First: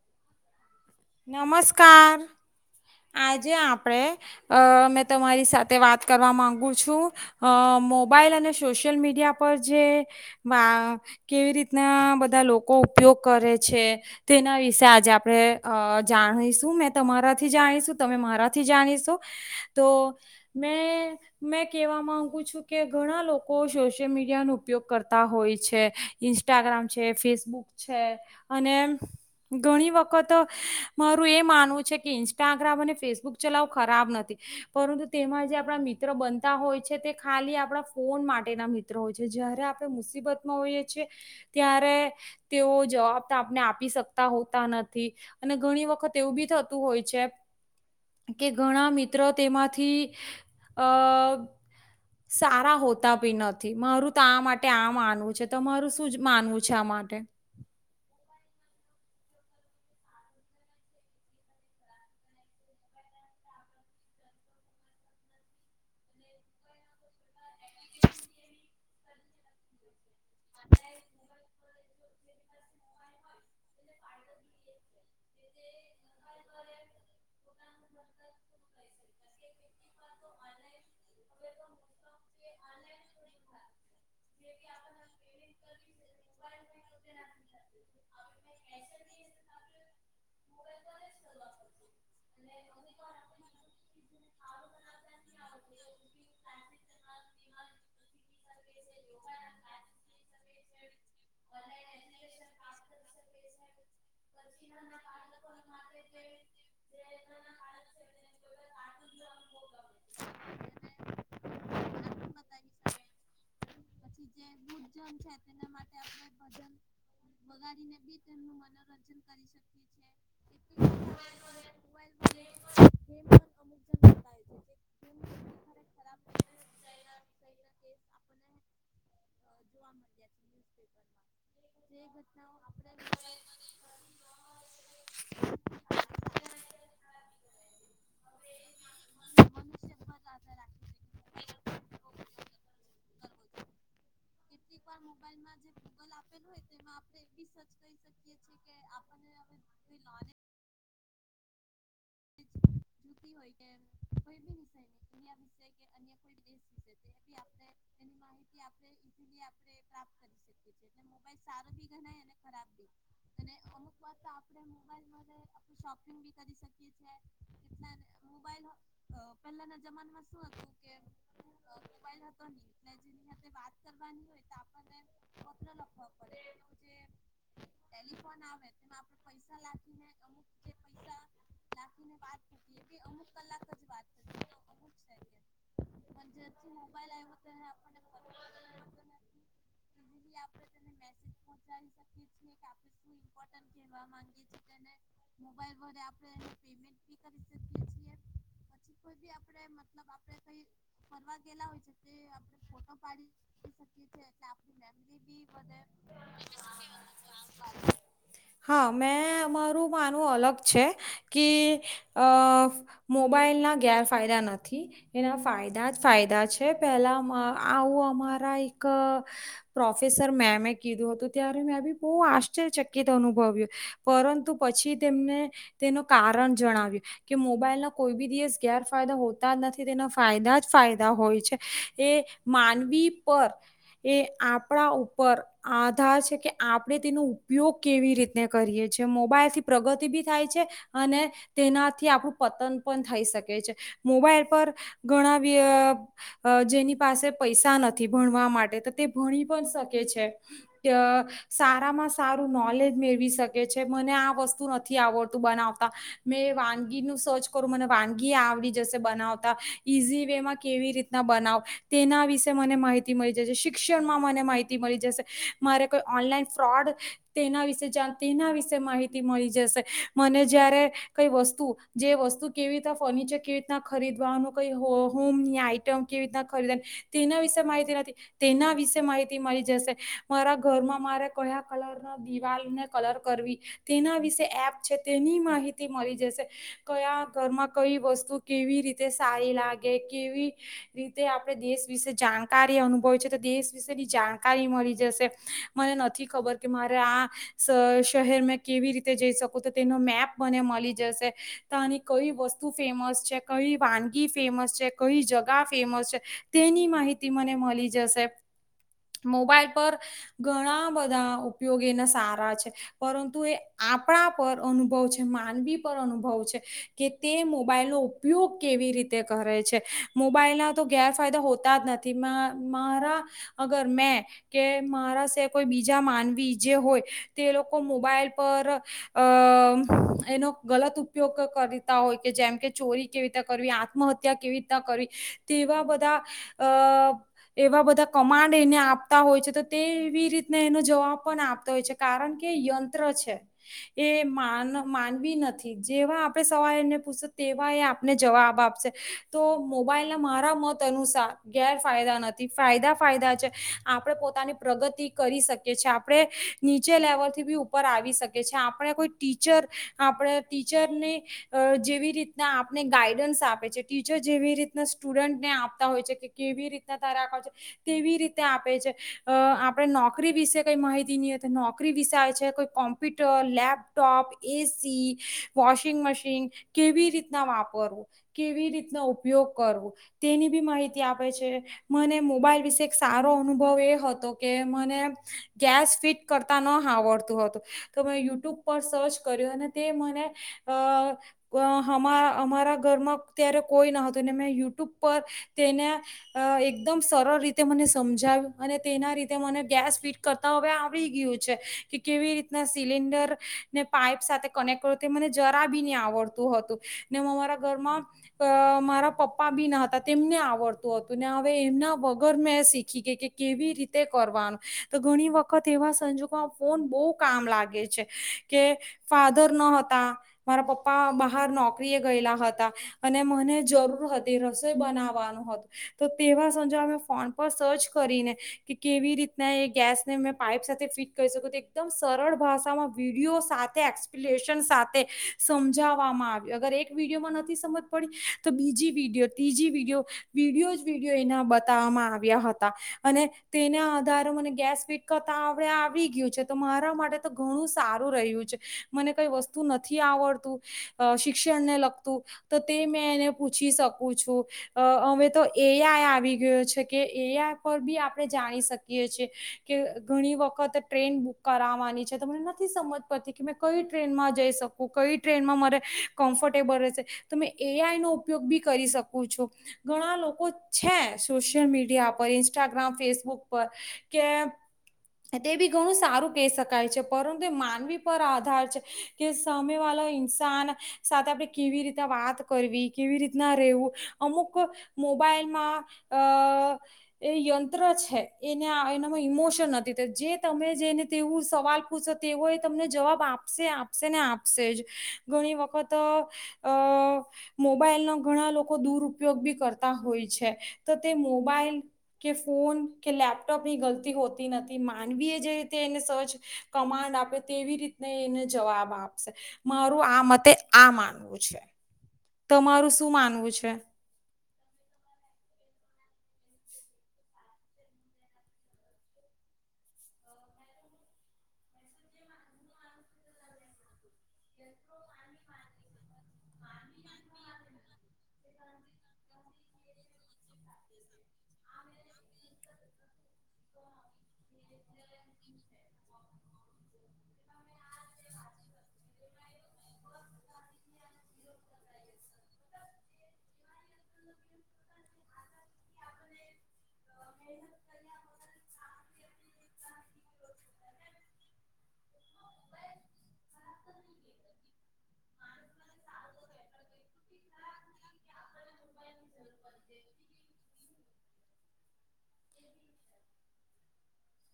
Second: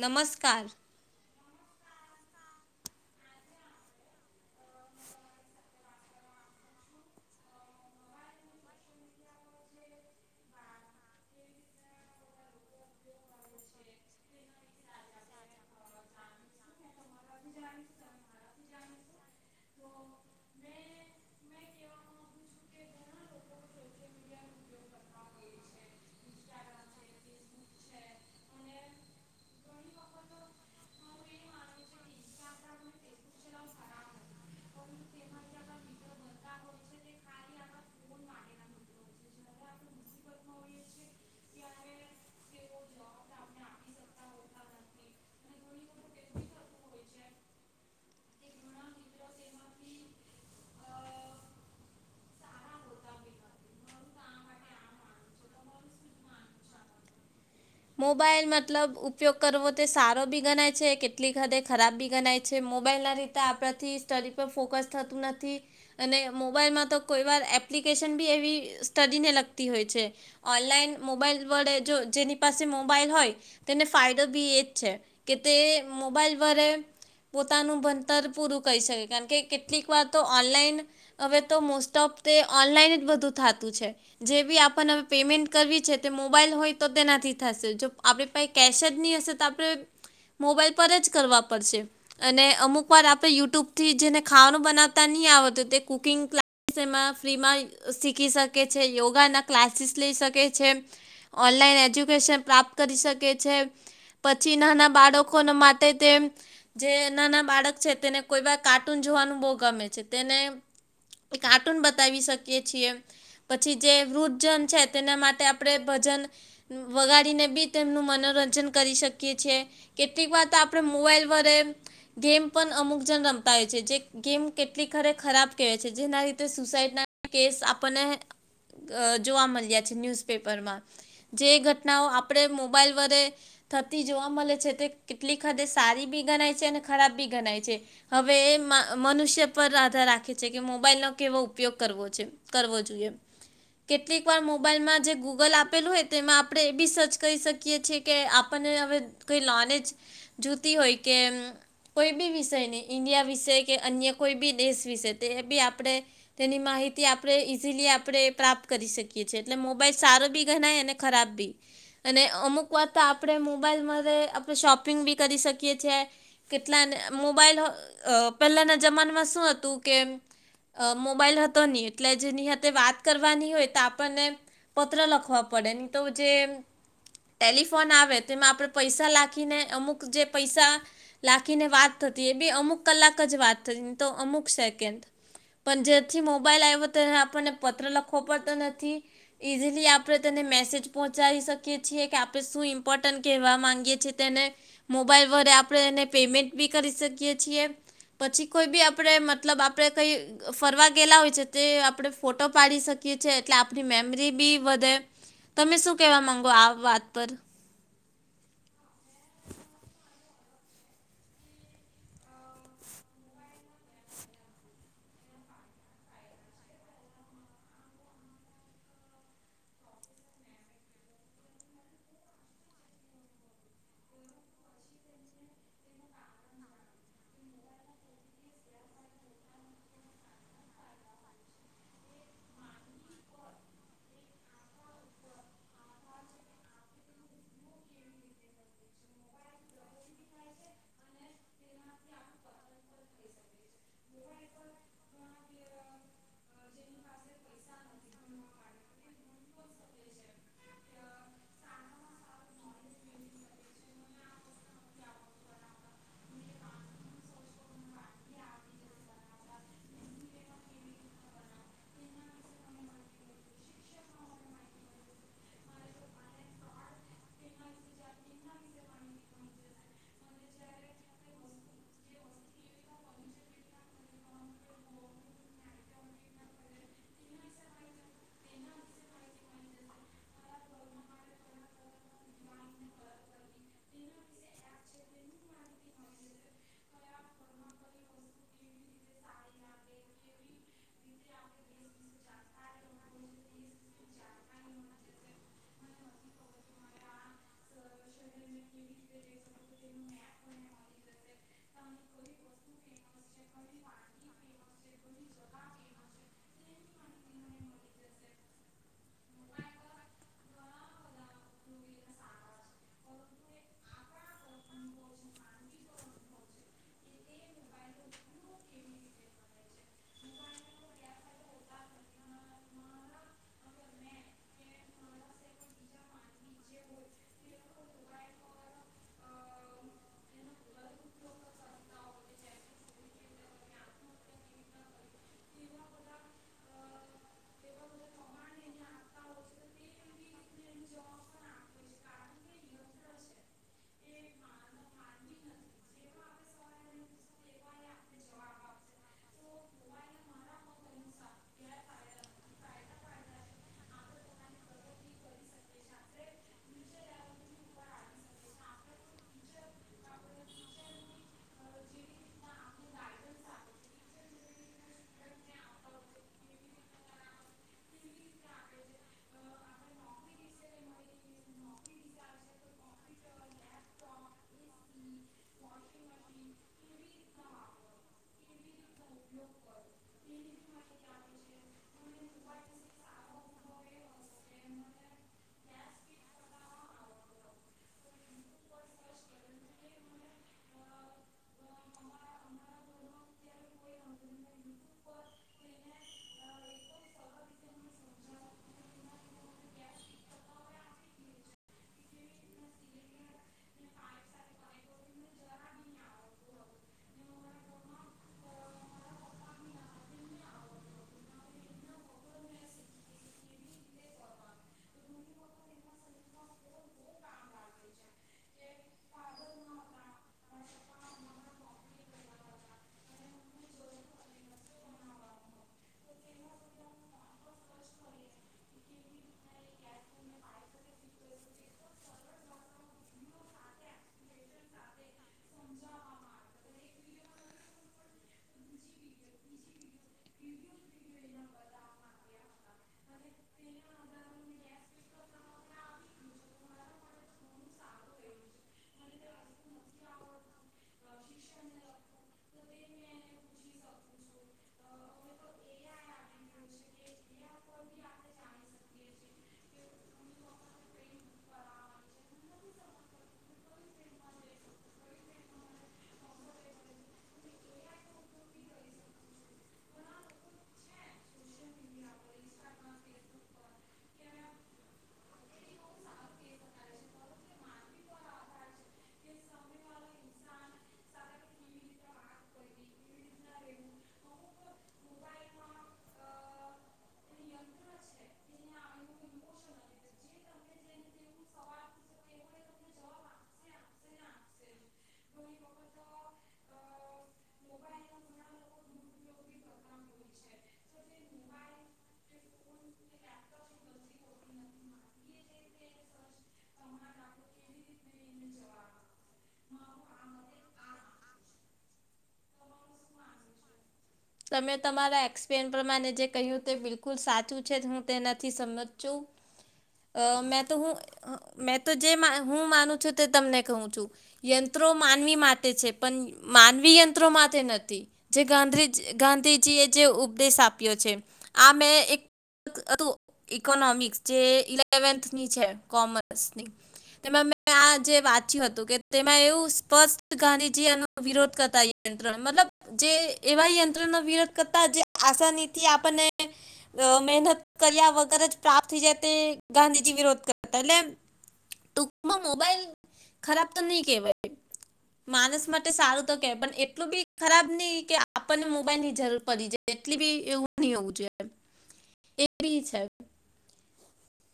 નમસ્કાર. નમસ્કાર આજે આપણે અ મેં તમારી સાથે વાત કરવા મામાંગુ છું અ મોબાઈલ અને સોશિયલ મીડિયા પર જે કેવી રીતના બધા લોકો. ઉપયોગ કરે છે તેના વિશે આજે આપણે જાણીશું મે તમારાથી જાણીશું તમે મારાથી જાણીશો તો મે મેં કેહેવા માંગુ છું કે ઘણા લોકો સોશિયલ મીડિયાનો ઉપયોગ કરતા હોય છે ઇન્સ્ટાગ્રામ છે ફેસબુક છે અને ઘણી વખત મારું એ માનવું છે કે ઇન્સ્ટાગ્રામ અને ફેસબુક ચલાવો ખરાબ નથી પરંતુ તેમાં જે આપણા મિત્ર બનતા હોય છે તે ખાલી આપણા ફોન માટેના મિત્ર હોય છે જયારે આપણે મુસીબતમાં હોઈએ છે ત્યારે તેઓ જવાબ તો આપને આપી શકતા હોતા નથી અને ઘણી વખત એવું બી થતું હોય છે કે ઘણા મિત્ર તેમાંથી અ સારા હોતા બી નથી મારું તો આ માટે આ માનવું છે તમારું શું જ માનવું છે આ માટે. મોબાઈલ મતલબ ઉપયોગ કરવો તે સારો બી ગણાય છે કેટલીક હદે ખરાબ બી ગણાય છે મોબાઈલ ના રીતે આપથી સ્ટડી પર ફોકસ થતું નથી અને મોબાઈલમાં તો કોઈ વાર એપ્લિકેશન બી એવી સ્ટડીને લગતી હોય છે. ઓનલાઈન મોબાઈલ વડે જો જેની. પાસે મોબાઈલ હોય તેને ફાયદો બી એજ છે કે તે મોબાઈલ વડે પોતાનું ભણતર પૂરું કરી શકે કારણ કે કેટલીક વાર તો ઓનલાઈન હવે તો મોસ્ટ ઓફ તે ઓનલાઈન જ બધું થતું છે જે બી આપને હ પેમેન્ટ કરવી છે તે મોબાઈલ હોય તો તે થી. થશે જો આપણી પાસે કેશ જ નહી હશે તો આપણે મોબાઈલ પર જ કરવા પડશે અને અમુક વાર આપણે યુટ્યુબ થી જેને ખાવાનું બનાવતા નહી આવડત તે કુકિંગ ક્લાસ એમાં ફ્રીમાં શીખી શકે છે યોગાના ક્લાસીસ લઈ શકે. છે ઓનલાઈન એજ્યુકે પ્રાપ્ત કરી શકે છે પછી નાના બાળકો માટે તે જે નાના બાળક છે તેને કોઈ વા કાર્ટૂન જોવાનું બહુ ગમે છે તેને કાર્ટૂન બતાવી શકી છીએ પછી જે વૃદ્ધજન છે તેના માટે આપડે ભજન વગાડીને બી તેમનું મનોરંજન કરી શકીએ છેએ કેટલીક વાર તો આપણે મોબાઈલ વડે ગેમ પણ અમુક જણ રમતા હોય છે જે ગેમ કેટલી ખરે ખરાબ કહેવાય છે જેના રીતે સુસાઈડના કેસ આપણને અ જોવા મળ્યા છે ન્યુઝપેપર માં જે ઘટનાઓ આપણે મોબાઈલ વડે થતી જોવા મળે છે તે કેટલી હદે સારી બી ગણાય છે અને ખરાબ બી ગણાય છે હવે એ મ મનુષ્ય પર આધાર રાખે છે કે મોબાઈલ નો કેવો ઉપયોગ કરવો છે કરવો જોઈએ કેટલીક મોબાઈલ માં જે ગુગલ આપેલું હો એ આપણે એ બી સર્ચ કરી શકીએ છએ કે આપણને હવે કઈ લોને જ જોતી હોય કે હમ્મ કોઈ બી વિષયની ઈન્ડિયા વિશે કે અન્ય કોઈ બી દેશ વિશે તે બી આપણે તેની માહિતી આપણે ઇઝીલી આપણે પ્રાપ્ત કરી શકીએ છીએ એટલે મોબાઈલ સારો બી ગણાય અને ખરાબ બી અને અમુક વાત તો આપણે મોબાઈલ આપણે શોપિંગ બી કરી શકી છે કેટલા મોબાઈલ અ પહેલાના જમાનામાં શું હતું કે અ મોબાઈલ હતો નની એટલે જેની વાત કરવાની હોય તો આપણને પત્ર લખવા પડે જે ટેલિફોન આવે તેમાં આપણે પૈસા લાખીને અમુક જે પૈસા લાખીને થતી અમુક કલાક જ વાત થ તો અમુક સેન્ડ પણ જેથી મોબાઈલ આવ્યો આપને પત્ર લો પડતો નથી ઈઝલી આપે તેને મેસેજ પહોંચાડી શકીએ છીએ કે આપણે શું ઇમ્પોર્ટન્ટ કહેવા માંગીએ છીએ તેને, મોબાઈલ વડે આપણેને પેમેન્ટ બી કરી શકીએ છીએ. પછી કોઈ બી આપણે મતલબ આપણે કઈ ફરવા ગયેલા હોય છે તે આપણે ફોટો પાડી શકીએ છે એટલે આપણી મેમરી બી વધે. તમે શું કેવા માંગો આ વાત પર? હા મેં મારું માનવું અલગ છે. કે અહ મોબાઈલના ગેરફાયદા નથી, એના ફાયદા જ ફાયદા છે. પહેલાં અહ આવું અમારા એક પ્રોફિસર મેમ એ કીધું હતું ત્યારે મેં બી બહુ આશ્ચર્યચકિત અનુભવ્યું, પરંતુ પછી તેમને તેનો કારણ જણાવ્યું કે મોબાઈલના કોઈ બી દિવસ ગેરફાયદા હોતા જ નથી તેના ફાયદા જ ફાયદા હોય છે. એ માનવી પર એ આપણા ઉપર આધાર છે કે આપણે તેનો ઉપયોગ કેવી રીતે કરીએ છીએ, મોબાઈલ થી પ્રગતિ બી થાય છે અને તેનાથી આપણું પતન પણ થઈ શકે છે. મોબાઈલ પર ઘણા વ્ય અહ જેની પાસે પૈસા નથી ભણવા માટે તો તે ભણી પણ શકે છે. ત સારામાં સારું નોલેજ મેળવી શકે છે. મને આ વસ્તુ નથી આવડતું બનાવત તા, મે વાનગીનું સર્ચ કરું મને વાનગી આવડી જશે બનાવતા. ઈઝી વેમાં કેવી રીતના બનાવ, તેના વિશે મને માહિતી મળી જશે. શિક્ષણમાં મને માહિતી મળી જશે. મારે કોઈ ઓનલાઈન ફ્રોડ તેના વિશે જાણ તેના વિશે માહિતી મળી જશે. મને જ્યારે કઈ વસ્તુ જે વસ્તુ કેવી રીતના, ફર્નિચર કેવી રીતના ખરીદવાનું, કોઈ હો હોમની આઈટમ કેવી રીતના ખરીદવાની, તેના વિશે માહિતી નથી, તેના વિશે માહિતી મળી જશે. મારા ઘરમાં મારે કયા કલરના દિવાલને કલર કરવી તેના વિશેે એપ છે. તેની માહિતી મળી જશે. કયા ઘરમાં કઈ વસ્તુ કેવી રીતે સારી લાગે. કેવી રીતે આપણે દેશ વિશે જાણકારી અનુભવી છે, તો દેશ વિશેની જાણકારી મળી જશે. મને નથી ખબર કે મારે આ શ શહેર મેં કેવી રીતે જઈ શકું તો તેનું મેપ મને મલી જશે. તાની કઈ વસ્તુ ફેમસ છે, કઈ વાનગી ફેમસ છે, કઈ જગા ફેમસ છે, તેની માહિતી મને મલી જશે. મોબાઈલ પર ઘણા બધા ઉપયોગ એના સારા છે, પરંતુ એ આપણા ઉપર અનુભવ છે, માનવી પર અનુભવ છે કે તે મોબાઈલ નો ઉપયોગ કેવી રીતે કરે છે? મોબાઈલ ના તો ગેરફાયદા હોતા જ નથી. મા મારા અગર મેં કે મારા સિવાય કોઈ બીજા માનવી જે હોય તે લોકો મોબાઈલ પર અહ અહ એનો ગલત ઉપયોગ કરતા હોય કે જેમ કે ચોરી કેવી રીતના કરવી, આત્મહત્યા કેવી રીતના કરવી, તેવા બધા અહ એવા બધા કમાન્ડ એને આપતા હોય છે, તો તેવી રીતના એનો જવાબ પણ આપતો હોય છે, કારણ કે એ યંત્ર છે. એ માન માનવી નથી. જેવા આપણે સવાલ એને પૂછશી તેવા એ આપને જવાબ આપશે. તો મોબાઈલના મારા મત અનુસાર ગેરફાયદા નથી. ફાયદા-ફાયદા છે. આપણે પોતાની પ્રગતિ કરી શકીએ છીએ. આપણે નીચે લેવલથી બી ઉપર આવી શકીએ છીએ. આપણે કોઈ ટીચર, આપણે ટીચરની અહ જેવી રીતના આપને ગાઈડન્સ આપે છે, ટીચર જેવી રીતના સ્ટુડન્ટને આપતા હોય છે, કે કેવી રીતના, [unintelligible] તેવી રીતે આપે છે. અહ આપણે નોકરી વિશે કંઈ માહિતી [unintelligible] તો નોકરી વિશે આવે છે. કોઈ computer, lab laptop, AC washing machine કેવી રીતના વાપર, કેવી રીતના ઉપ ઉપયોગ કરવો તેની બી માહિતી તી આપ છે. મને મોબાઈલ વિશે એક સારો અનુભવ એ હતો કે મને ગેસ ફિટ કરતા ન આવડતું હતું, તો મે યુટ્યુબ બ પર સર્ચ કર્યું અને તે મને અહ હમારા અમારા ઘરમાં ત્યારે કોઈ ન હતું ને મેં યુટ્યુબ પર તેને એકદમ સરળ રીતે મને સમજાવ્યું, અને તેના રીતે મને ગેસ ફિટ કરતા હવે આવડી ગયું છે, કે કેવી રીતના સિલિન્ડર ને પાઈપ સાથે કનેક્ટ કરો તે મને જરાબી ની આવડતું હતું. ને હું અમારા ઘરમાં અહ મારા પપ્પા બી ન હતા તેમને આવડતું હતું. ને હવે એમના વગર મેં શીખી ગેય કે કેવી રીતે કરવાનું. તો ઘણી વખત એવા સંજોગોમાં ફોન બોવ કામ લાગે છે. કે ફાધર ન હતા, મારા પપ્પા બહાર નોકરી એ ગયેલા હતા, અને મને જરૂર હતી, રસોઈ બનાવવાનું હતું, તો તેવા સંજોગા ફોન પર સર્ચ કરીને કે કેવી રીતના એ ગેસને મે પાઈપ સાથે ફીટ કરી શકું. તે એકદમ સરળ ભાષામાં વિડીયો સાથે, એક્સપ્લેશન સાથે સમજાવવામાં આવ્યું. અગર એક વિડીયોમાં નથી સમજ પડતી, તો બીજી વિડીયો, ત્રીજી વિડીયો વિડીયો જ વિડીયો એનામા મા બતાવવામાં આવ્યા હતા, અને તેના આધારે મને ગેસ ફીટ કરતા હવે આવડી ગયું છે તો મારા માટે તો ઘણું સારું રહ્યું છે. મને કંઈ વસ્તુ નથી આવડતું, અહ શિક્ષણને લગતું તો તે મેં એને પૂછી શકું છું. અહ હવે તો એ આઈ આવી ગયો છે, કે એ આઈ પર બી આપણે જાણી શકીએ છીએ કે ઘણી વખત ટ્રેન બુક કરાવવાની છે તો મને ના નથી સમજ પડતી કે મેં કઈ ટ્રેનમાં જઈ શકું, કઈ ટ્રેનમાં મારે કમ્ફર્ટેબલ રહેશે, તો એ આઈ નો ઉપયોગ બી કરી શકું છું. ઘણા લોકો છે સોશિયલ મીડિયા પર, ઇન્સ્ટાગ્રામ, ફેસબુક પર કે તે બી ઘણું સારું કહી શકાય છે પરંતુ [unintelligible] માનવી પર આધાર છે કે સામે વાલો ઇન્સાન સાથે આપરે કેવી રીતે વાત કરવી, કેવી રીતના રહેેવું, અમુક મોબાઈલમાં અહ એ યંત્ર છે, એને એનામાં ઇમોશન નથી તો જે તમે જેને તેવું સવાલ પૂછો તેવો એ તમને જવાબ આપશે-આપશે ને આપશે જ. ઘણી વખત અહ મોબાઈલનો ઘણા લોકો દુરપયોગ બી કરતા હોય છે. તો તે મોબાઈલ કે ફોન કે લેપટોપની ગલતી હોતી નથી. માનવી એ જે રીતે એને સર્ચ, કમાન્ડ આપે, તેવી રીતને એ એને જવાબ આપશે. મારું આ મતે આ માનવું છે આ માનવું છે. તમારું શું માનવું છે? તમે તમારા એક્સપેર પ્રમાણે જે કહ્યું તે બિલકુલ સાચું છે. હું તે નથી સમજું, મે તો હું મે તો જે માન હું માનું છું તે તમને કહું છું. યંત્રો માનવી માટે છે, પણ માનવી યંત્રો માટે નથી. જે ગાંધરી જ ગાંધીજી એ જે ઉપદેશ આપ્યો છે, આ મેં એક હતું ઈકોનોમિક્સ જે ઇલેવન્થની છે કોમર્સની, તેમાં મે આ જે વાંચ્યું હતું કે તેમાં એવું સ્પષ્ટ ગાંધીજી એનો વિરોધ કરતાં યંત્ર, મતલબ જે એવા યં ત્રનો વિરોધ કરતા જે આસાનીથી આપણને અહ મહેનત કર્યા વગર જ પ્રાપ્ત થઈ જાય તે ગાંધીજી વિરોધ કરતા. એટલે એમ ટૂકમાં મોબાઈલ ખરાબ તો નય કેવાય, માનસ માટે સારું તો કે. પણ એટલું બી ખરાબ ની કે આ આપણને મોબાઈલની જરૂર પડી જાય. એટલી બી એવું ની હોવું જોઈએ. એ બી છે.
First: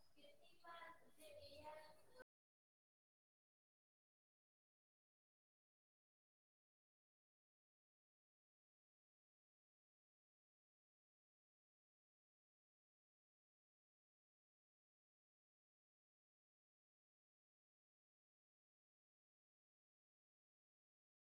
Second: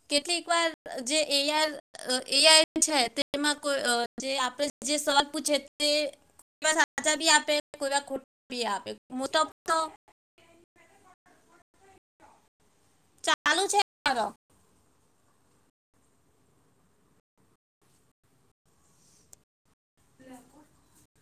કેટલીક વાર અહ જે એ આર અહ એઆઈ છે, તેમાં કોય અહ જે આપણે જે સવાલ પૂછીએ તે એમાં સાચા બી આપે, કોઈવાર ખોટા બી આપે. [unintelligible] ચાલુ છે કરો. [unintelligible]